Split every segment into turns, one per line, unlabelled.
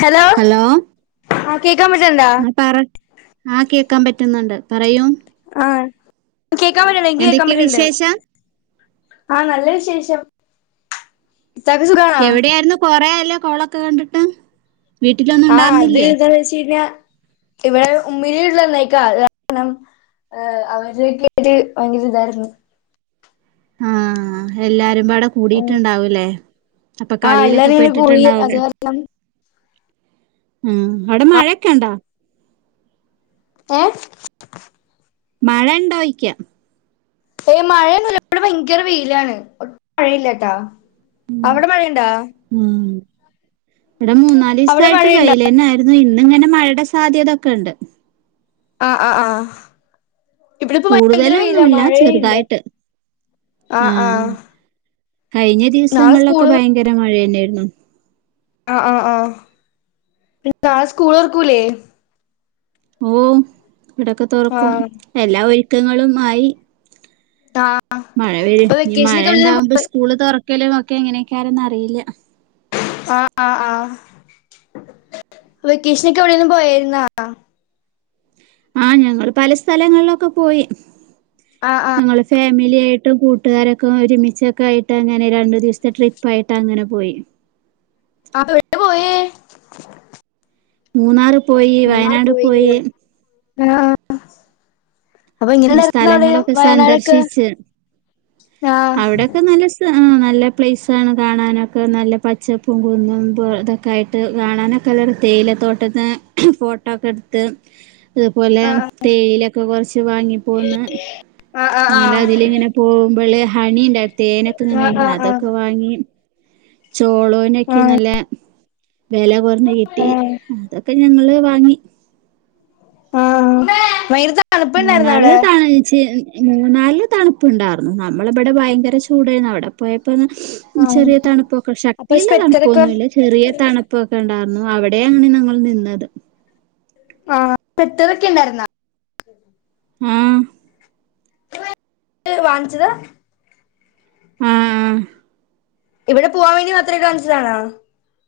Hello കേക്കാൻ പറ്റണ്ടാ
ആ പറ ആ കേ ക്കാൻ പറ്റ്ന്ന്ണ്ട് പറയു
ആ കേക്കാൻ പറ്റ്ണ്ട് എനിക്ക് കേക്കാൻ
എന്തൊക്കെയ
പറ്റ്ണ്ട്
വിശേഷം
ആ നല്ല വിശേഷം ഇത്താക്ക് സുഖാണോ
എവിടെയായിരുന്നു കൊറെ ആയല്ലോ കോളൊക്കെ കണ്ട്ട്ട്
ആ അത് എന്താന്ന് വെച്ച് കഴിഞ്ഞാ ഇവടെഉമ്മീടെ സ്ത്രീ വന്നേക്കാഅത് കാരണം അവരൊക്കെ ഭയങ്കര ഇതായിരുന്നു
ആ എല്ലാരും ബാടെ
ഉം
കൂടിട്ടുണ്ടാവുംലെ അപ്പം
ആ
കളിയിലൊക്കെ
എല്ലാരും ഇങ്ങനെ കൂടി അത്
പെട്ടിട്ട്ണ്ടാവുംലെ
കാരണം
ഉം അവിടെ മഴയൊക്കെ ണ്ടാ
ഏ
മഴ ഉണ്ടോയ്ക്കാ
ഏ മഴയൊന്നുല്ല ഇവടെ ഭയങ്കര വെയിലാണ് ഒട്ടും മഴയില്ലാട്ടാ അവിടെ മഴയ്ണ്ടാ
ഉം ഇവിടെ മൂന്നാല് ദിവസായിട്ട്
മഴയുണ്ടാ
വെയിലെന്നായിരുന്നു ഇ ഇന്ന്ങ്ങനെ മഴടെ സാധ്യതൊക്കെണ്ട്
ആ ആ ആ ഇവിടെ ഇപ്പൊ ഭയങ്കര വെയിലാ
കൂടുതലൊന്നുല്ല
മഴയേ ഇല്ല
ചെറുതായിട്ട് ആ കഴിഞ്ഞ
നാളെ
ദിവസങ്ങളിലൊക്കെ
സ്കൂള്
ഭയങ്കര മഴയായി [unintelligible] യിരുന്നു
ആ ആ ആ പിന്നെ നാളെ സ്കൂള് തൊർക്കൂലേ
ഓ ഇവിടൊക്കെ തുറക്കും
ആഹ്
എല്ലാ ഒരു ക്കങ്ങളുമായി
ആഹ്
മഴ
അപ്പൊ
വരും നി
വെക്കേഷനൊക്കെ എവിടേലും
മഴണ്ടാവുമ്പോ സ്കൂള് തുറക്ക ഒരുക്കലും ഒക്കെ എങ്ങനെക്കാരന്നറിയില്ല
ആ ആ ആ വെക്കേഷനൊക്കെ എവിടെലും പോയാരുന്നാ
ആ ഞങ്ങള് പല സ്ഥലങ്ങളിലൊക്കെ പോയി
ആ ആ
ഞങ്ങള് ഫാമിലി ആയിട്ടും കൂട്ടുകാരൊക്കെ ഒരുമിച്ചൊക്കെ ആയിട്ട് അങ്ങനെ രണ്ടു ദിവസത്തെ ട്രിപ്പായിട്ട് അങ്ങനെ പോയി
അത് എവിടെയ പോയേ
മൂന്നാറ് പോയി വയനാട് പോയി
ആ അപ്പൊ എങ്ങനെ [unintelligible]
അങ്ങനെ
അവിടെ
സ്ഥലങ്ങളൊക്കെ
വയനാടൊക്കെ
സന്ദർശിച്ച്
ആ
ആ നല്ല പ്ലേസാണ് കാണാനൊക്കെ നല്ല പച്ചപ്പും കുന്നും ഇതൊക്കെ ആയിട്ട് കാണാനൊക്കെ നല്ലതാ തേയില തോട്ടത്തിന്ന് ഫോട്ടോക്കെ ഇടുത്ത് അതുപോലെ
ആഹ്
തേയിലൊക്കെ കൊറച്ച് വാങ്ങി പോന്ന്
ആഹ് ആഹ്
അങ്ങനെ അതില
ആഹ്
ഇങ്ങനെ പോ മ്പള് ഹണിണ്ടാര്ന്നു തേനൊക്കെ ഇങ്ങനെ
ആഹ് ആഹ് ആഹ്
അതൊക്കെ വാങ്ങി ചോളോനൊക്കെ
ആഹ്
നല്ല വെല കൊറഞ്ഞ് കിട്ടി
ആഹ്
അതൊക്കെ ഞങ്ങള് വാങ്ങി
ആ വയങ്കര തണു
മൂന്നാറില [unintelligible] മൂന്നാല് തണുപ്പുണ്ടാരുന്നു. നമ്മളിമ്പിടെ ഭയങ്കര ചൂടാരെന്നു അവിടെ പോയപ്
ആഹ്
ചെറിയ തണുപ്പൊക്കെ
അപ്പൊ
ശക്തിള്ള
സ്വെറ്ററൊക്കെ
തണുപ്പൊന്നുമല്ല ചെറിയ തണുപ്പൊക്കെ ഉണ്ടാർ ന്നവിടെയാണ് നങ്ങൾ നിന്നത്.
ആ പെട്ടതെക്കെ ണ്ടാരിന്നോ?
ആ
വാങ്ച്ചതാ?
ആഹാ
ഇവിടെ പൂവാൻ വേണ്ടി മാത്രം [unintelligible]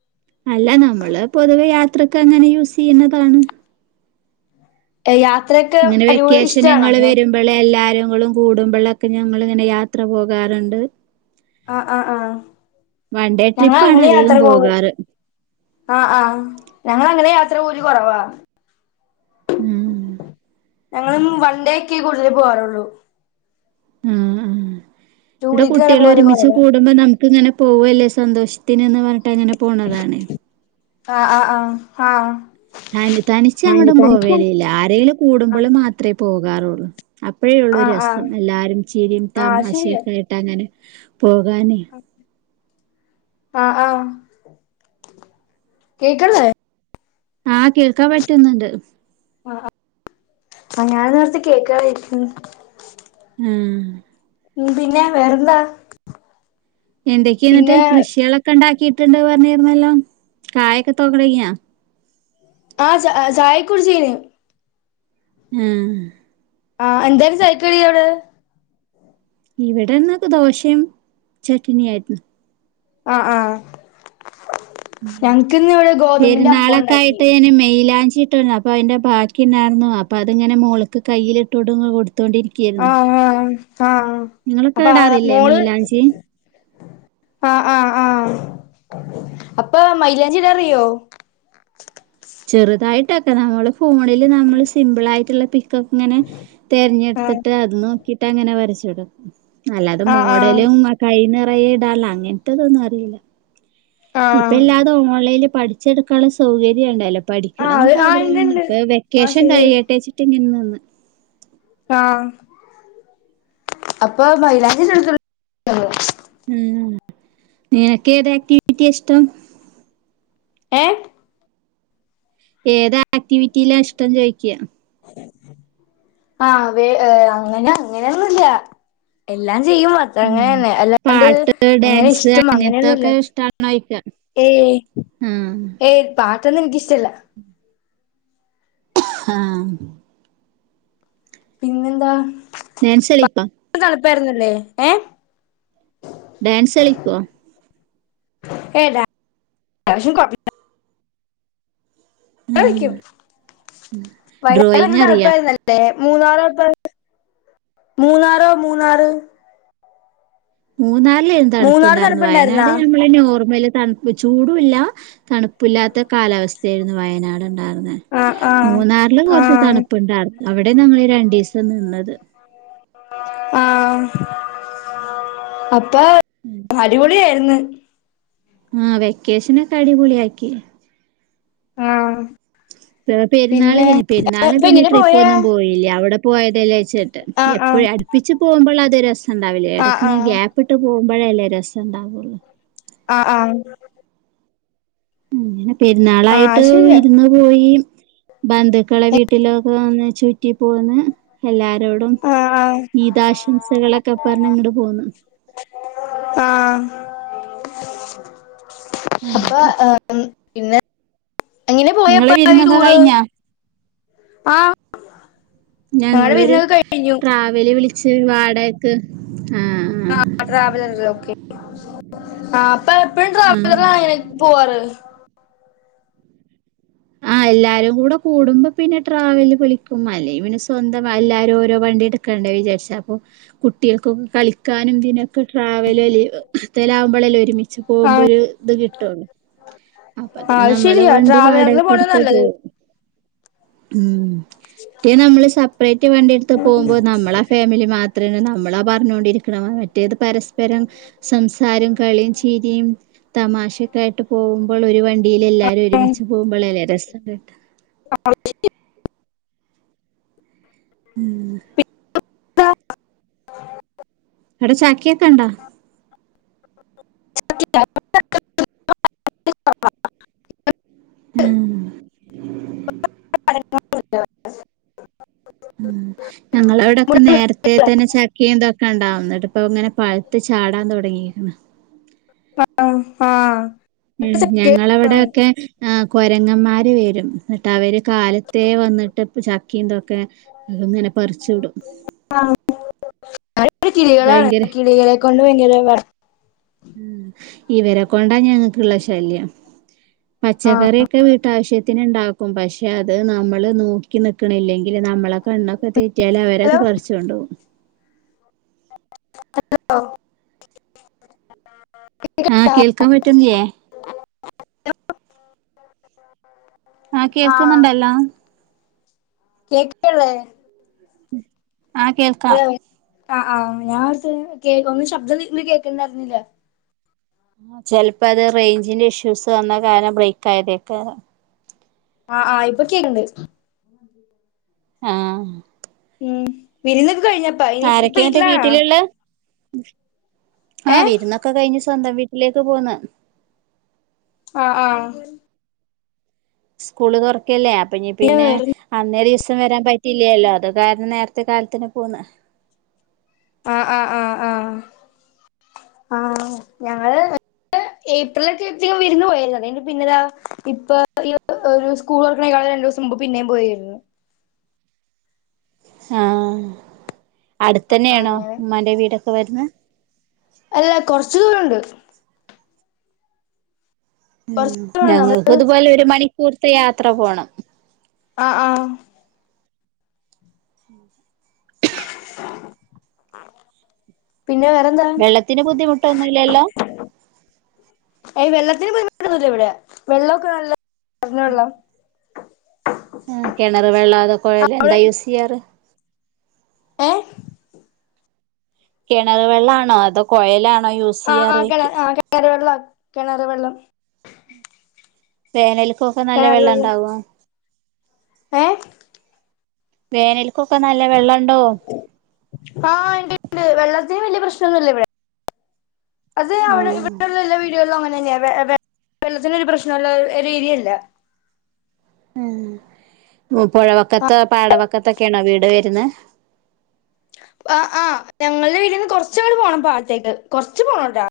അല്ല നമ്മള് പൊതുവെയാത് ത്രക്കങ്ങനെ യൂസെയ്യുന്നതാണ്.
[inaudible]
ഇങ്ങെനെ
അടിപൊളി
വെക്കേഷന്കള്
ഇഷ്ടാണോ?
വരുവരുമ്പോള് എല്ലാരും ങ്ങളും കൂടുമ്പളൊക്കെ ഞങ്ങളിൻങ്ങനെ യാത്ര പോകാറുണ്ട്.
ആഹ് ആഹ് ആഹ്
വൺണ്ടേ ട്രിപ്പാണധികം പോകാറ്.
ആഹ ആ ഞങ്ങളെങ്ങെനെ യാത്ര പോവലു കുറവാ.
ഉം
ഞങ്ങളും വൺണ്ടെക്കെ കൂടുതലും പോവാറുള്ളൂ.
ഉം ഉം ണ്ട്
ടൂറിക്കങ്ങനെ പോവല്
കുട്ടിലൊരുമിച്ച്
കൊറവാ.
കൂടുബ നം ക്ക്‌ങ്ങനെ പോവല്ലേ സന്തോഷത്തിന് ന്ന് പറഞ് ങ്ങനെ പോണതാണ്
ആഹ് ആഹ് ആഹ് ഹാ
ത്തനി തനിച്ചെങ്ങോടും പോവേലില്ല ആരെലും കൂടുമ്പള്
ആഹ്
മാത്രെ പോകാറുള്ളൂ. അപ്പെഴേള്ളു
ആഹ് ആഹ്
ഒരെസം എല്ലാരും ചിരിയും
ആഹ് ശെരിയാ
തമാശക്കെയായിട്ടങ്ങനെ. പോകാനെ
ആ ആ കേക്കൺല്ല്യെ?
ആഹ് കേൾക്കാൻമ്പറ്റുന്നുണ്ട്.
അ ആ ഞാൻ നേർത്തെ കേക്ക [unintelligible]
ആഹ്
മ് പിന്നെ വെറെന്താ?
എന്തെക്കെയാന്നിട്ട് കൃഷിളക്കെണ്ടാക്കി കിട്ടേണ്ട് പറെൻഞ്ഞിരുന്നല്ലോ കായൊക്കെ [unintelligible]
ആ ച ചായൊക് കുടിച്ചിന്‌
മ്മ്
ആ എന്തെയ്നു ചായക് കടിയവടെ?
ഇവിടന്നക്കെ ദോശേമ് ചട്നിയാരുന്നു.
ആ ആ ഞക്കിന്നിവിടെ ഗോതമ്പിന്റെ അപ്പോണ്ടാക്കി.
ഞ്ചി ഇട്ടിരു [unintelligible] അപ്പോ അതിന്റെ ബാക്കിണ്ടരുന്നു അപ്പൊ അതിങ്ങെ മോൾക്ക് കയ്യിലിട്ട്ടു കൊടു ത്തോണ്ടിരികയ്‌ര്ന്നു
ആഹ് ആഹ് അഹ് അപ്പൊ അ മോള്
മെയിലാഞ്ചി
ആ ആ ആ അപ്പൊ മൈലാഞ്ചിട അറിയോ
ചെറുതായിട്ടൊക്കെ നമ്മള് ഫോണില് നമ്മള് സിമ്പിളയിട്ടുള്ള ത്ത്ങ്ങനെ
ആഹ്
തെര്ഞ്ഞെട്ത്തിട്ട് അത് നോക്കിട്ട് അങ്ങനെ വരച്ച ചട അല്ലാതെ
ആഹ് ആഹ്
മോഡലും ആ കൈന്ന് യ്യി ടാർ അങ്ങനെത്തതൊന്നും അറിയില്ല. ഇപ്പൊ
ആഹ്
ഇല്ലാതു ഓൺലൈല് പഠിച്ചെടുക്കാള്ള സൗകര്യം ഉണ്ടല്ലോ
ആഹ്
പഠിക്കണം
അത്
എന്നൊക്കെ
ആഹ് ഇണ്ട്
ആഗ്രഹണ്ട്
ഇണ്ട്
ഇപ്പൊ
ആഹ്
വെക്കേഷൻ
ശരിയാ
കഴിയട്ടെ ച്ചിട്ട് നിന്നു. ഉം
ആഹ അപ്പൊ മൈലാഞ്ചി [inaudible]
ഉം നിനക്ക് ഏത് ആക്ടിവിറ്റി യാ ഇഷ്ടം
എ
ഏതാ ആക്ടിവിറ്റിയിലാ ഇഷ്ടം ചോയ്ക്യ
ആഹ് വേ ഹ് അങ്ങനെ അങ്ങനെഒന്നുല്ല എല്ലാം ചെയ്യും അത്രന്നെ
ഉം
ന്നെ അല്ലാണ്ട്
പാട്ട്,
ങ്ങനെ
ഡാൻസ്
ഇഷ്ടം അങ്ങനെയൊന്നുല്ല
അങ്ങനത്തൊക്കെ ഇഷ്ടാണോയിക്ക
ഏയ്‌
ആഹ്
ഏയ്‌ പാ ത്തൊന്നും എനിക്കിഷ്ടല്ല.
ആ
പിന്നെന്താ?
ഞാൻ [unintelligible]
[unintelligible] ഏ
ഡാൻസ് കളിക്കുവാ.
ഏ [inaudible] [unintelligible]
ഡ്രോയിങ് അറിയാ
തണുപ്പായിരുന്നല്ലേ? [unintelligible] മൂന്നാറോ മൂന്നാറ്
മൂന്നാ [unintelligible]
മൂന്നാറ്
ഇണ്ടാർന്നത്
തണുപ്പുണ്ടായിരുന്നാ
വയനാട് നമ്മളെന്നെ [unintelligible] തണുപ്പ് ചൂടുല്ല തണുപ്പില്ലാത്ത കാലാവസ്ഥയായിരുന്നു വയനാട്. [unintelligible]
ആ ആ
[unintelligible] മൂന്നാറില്
ആ
കൊറച്ച് തണുപ്പുണ്ടാർന്ന്. അവിടെ ഞങ്ങൾ രണ്ടീസം നിന്നത്.
ആ അപ്പ അടിപൊളിയായിരുന്നു.
ആ വെക്കേഷനൊക്കെ അടിപൊളിയാക്കി
ആ
പെരുന്നാള്
പിന്നെ
കഴിഞ്ഞ് പെരുന്നാളിന്
ഇപ്പൊ
പിന്നെ
എങ്ങനെ
ട്രിപ്പ്
പോയേ
ഒന്നും പോയില്ല അവിടെ പോയതെല്ലെ ചാട്ട്
ആ ആ
എപ്പോഴും അടുപ്പിച്ച് പോകുമ്പോൾ അത് രസം ഇണ്ടാവില്ലേ
ആ
ഇടക്ക
ആ
ഇങ് ഗ്യാപ്പിട്ട് പോകുമ്പ [unintelligible] യല്ലേ രസണ്ടാവുള്ളൂ
ആ ആ
അങ്ങനെ
ആ
പെരുന്നാളായിട്ട്
ശരിയാ
വിരുന്ന് പോയി ബന്ധുക്കളെ വീട്ടിലൊക്കെ വന്ന് ചുറ്റി പോന്ന് എല്ലാരോടും
ആ ആ
ഈദാശംസകളൊക്കെ പറഞ്ഞ് ഇങ്ങട്ട് പോന്ന്
ആ അപ്പൊ ഏ മ് പിന്നെ എങ്ങനെ പോയപ്പ
നിങ്ങളെ
ഈ
വിരുന്നൊക്കെ
ടൂറ്
കഴിഞ്ഞാ
ആഹ്
ഞങ്ങളൊരു ട്രാവല് വിളി [unintelligible] വാടകക്ക് ആ
ആ ട്രാവലറിലൊക്കെ [unintelligible] ആ [unintelligible] ഇപ്പ എപ്പം
ആ ആ
ട്രാവലറിലാണോ പോവാറ്
ആഹ എല്ലാരും കൂടെ കൂടുമ്പോ പിന്നെ ട്രാവല് വിളിക്കും അല്ലേ പിന്നെ സ്വന്തം എല്ലാരും ഓരോ വണ്ടി എടുക്കണ്ടേ വിചാരിച്ച് അപ്പൊ കുട്ടികൾക്കൊക്കെ കളിക്കാനും പിന്നെ ട്രാവല് [unintelligible] ആകുമ്പോഴല്ല ഒരുമിച്ച്
ആ
പോകുമ്പോ ഒരു ഇത് കിട്ടുള്ളൂ അപ്പൊ
ആ
അതിന് നമ്മള്
ശരിയാ
വണ്ടി
ട്രാവലറിൽ
വാടകയ്
പോണ
ട്ട് പോ
നല്ലത്
ഉം റ്റേ നമ്മള് സെപ്പറേറ്റ് വണ്ടി എടുത്ത് പോകുമ്പോൾ നമ്മള ആ ഫാമിലി മാ അത്ര നമ്മളാ പറഞ്ഞോണ്ടരിക്കണെന്ന്. മറ്റേത് പരസ്പരം സംസാരം കളിയും ചീരിയും തമാശക്ക ആയിട്ട് പോകുമ്പോൾ ഒരു വണ്ടിൽ എല്ലാരും ഒരുമിച്ച് പോകുമ്പോ [unintelligible] ഉം
[unintelligible]
എടാ ചാക്കിയൊക്കെ ഇണ്ടാ
[unintelligible]
ഉം
[unintelligible]
ആ ഞങ്ങളവിടൊക്കെ നേരത്തെ തന്നെ ചക്കയും ഇതെക്കെണ്ടാവു ന്നിട്ട് ഇപ്പൊ ഇങ്ങനെ പഴുത്തു ചാടാൻ തുടങ്ങി
ആഹ്
ഞങ്ങളവിടൊക്കെ ആഹ് കൊരങ്ങന്മാർ വരും എന്നിട്ട് അവര് കാലത്തെ വന്നിട്ട് ചക്കീന്തൊക്കെങ്ങനെ പറിച്ചുവിടും
ന കിളികളാണ് കിളികളെ കൊണ്ട് ഭയങ്കര വ
ഉം ഇവരെ കൊണ്ടാ ഞങ്ങക്ക്ള്ള ശല്യം
ആ
പച്ചക്കറിയൊക്കെ വീട്ടാവശ്യത്തിന് ണ്ടാ ക്കും പക്ഷേ അത് നമ്മള് നോക്കി നിക്കണില്ലെങ്കി ല് നമ്മളെ കണ്ണൊക്കെ തെറ്റിയാൽ അവരത്
ഹലോ
പറിച്ചൊണ്ടോകും
ഹലോ
ആ കേൾക്കാൻ പറ്റുന്നില്ലേ ആ കേൾക്കുന്നുണ്ടല്ലോ
കേക്ക്ന്ന്ള്ളത്
ഉം ആഹ് കേൾക്കാം
ആ ആ ഞാൻ [unintelligible] കേ ഒന്നും ശബ്ദം കേൾക്കണ്ടായിരുന്നില്ല
ആ ചെലപ്പോ അത് റേഞ്ചിന്റെ ഇഷ്യൂസ് വന്ന കാരണം ബ്രേക്ക് ആയതേകാരം
ആ ആഹ് ഇപ്പൊ ക്കെക്ണ്ട്
ആ
ഉം വിരുന്ന്
ആരൊക്കെ എന്നിട്ട് വീട്ടിലുള്ളെ ആ
ഏ
വിരുന്നൊക്കെ കഴിഞ് സ്വന്തം വീട്ടിലേക്ക് പോന്ന്.
ആ ആ
സ്കൂള് തുറക്കല്ലേ അപ്പ പിന്നെ അന്നേര ഈ സ് ഇപ്പം വരാൻ പറ്റില്ലല്ലോ അത് കാരണം നേരത്തെ കാലത്തിനെ പോന്ന്
ആ ആ ആ ആ ആ ഞങ്ങള് ഏപ്രില് ഒക്കെ വിരുന്ന് പോയാരുന്നു അ പിന്നെടാ ഇപ്പൊ ഈ ഒരു സ്കൂൾ തൊർക്കണേക്കാളും രണ്ടു ദിവസം മുമ്പ് പിന്നേം പോയിരുന്നു.
ആ അടുത്ത് തന്നെയാണോ
അങ്ങനെ
ഉമ്മാന്റെ വീട്? വരുന്ന്
അല്ല കൊറച്ചു ദൂരുണ്ട്.
ഉം
കൊറച്ച് ദൂരണ്ട് നമ്മള്
ഞങ്ങൾക്ക് ഇതുപോലെ ഒരു മണിക്കൂർത്തെ യാത്ര പോണം.
ആ ആ പിന്നെ വേറെന്താ
വെള്ളത്തിന് ബുദ്ധിമുട്ടൊന്നുല്ലല്ലോ?
ഏയ്‌ വെള്ളത്തിന് ബുദ്ധിമുട്ടൊന്നുമില്ല ഇവിടെ വെള്ളമൊക്കെ നല്ല [unintelligible] വെള്ളം
ആഹ് കിണറ് വെള്ള അതോ കുഴൽ
ആഹ് അവിടെ
എന്താ യൂസ് ചെയ്യാറ്.
ഏഹ്
കിണർ വെള്ളാണോ അതോ കോഴലാണോ?
ആഹ് ആഹ് കിണർ കിണറുവെള്ളവാ. കിണറുവെള്ളം
വേനൽ അപ്പൊ ഒക്കെ നല്ല വെള്ളം ഉണ്ടാവോ.
ഏഹ്
വേനൽക്കൊക്കെ നല്ല വെള്ളം- ഉണ്ടാവും
ആഹ് ഇണ്ട് ഇണ്ട് വെള്ളം- അത്രയും വലിയ പ്രശ്നമെന്നുമല്ല ഇവിടെ. അതു അവിടെ
ആഹ്
ഇവിടെ ഉള്ള എല്ലാ വീ - ഇവിടെയുള്ള അങ്ങനെ തന്നെയായി വെള്ളത്തിൽ ഒരു പ്രശ്നമുള്ള ഒരു ഏരിയ അല്ല.
ഉം പുഴവക്കത്ത് പാടവക്കത്ത് ഒക്കെ ആണോ വീട് വരുന്നെ
ആഹ് ആഹ് ഞങ്ങളുടെ വീട്ടീന്ന് കുറച്ചങ്ങ് പോണം പാടത്തേക്ക് കുറച്ചു പോണട്ടോ.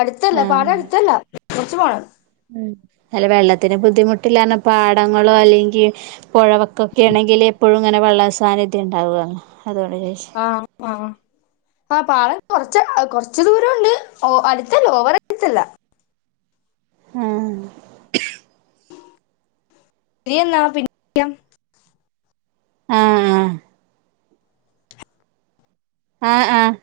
അടുത്തല്ല
ആഹ്
പാടം അടുത്തല്ല. ച്ച് പോണം.
ഉം അല്ല വെള്ളത്തിന് ബുദ്ധിമുട്ടില്ലാന്ന് പറഞ്ഞപ്പോ പാടങ്ങളോ അല്ലെങ്കി പൊഴവക്കൊക്കെ ആണെങ്കിൽ എപ്പോഴും ഇങ്ങനെ വെള്ള സാന്നിധ്യം ഇണ്ടാവോ
ആഹ് ആഹ് ആ പാടം കൊറച്ച് കൊറച്ച് ദൂരം ഉണ്ട് ഓ അടുത്തല്ല ഓവർ അടുത്തല്ല.
ആഹ്
ശരിയെന്നാ പിന്നെ വിളിക്കാം
ആഹ് ആഹ് ആഹ് ആഹ്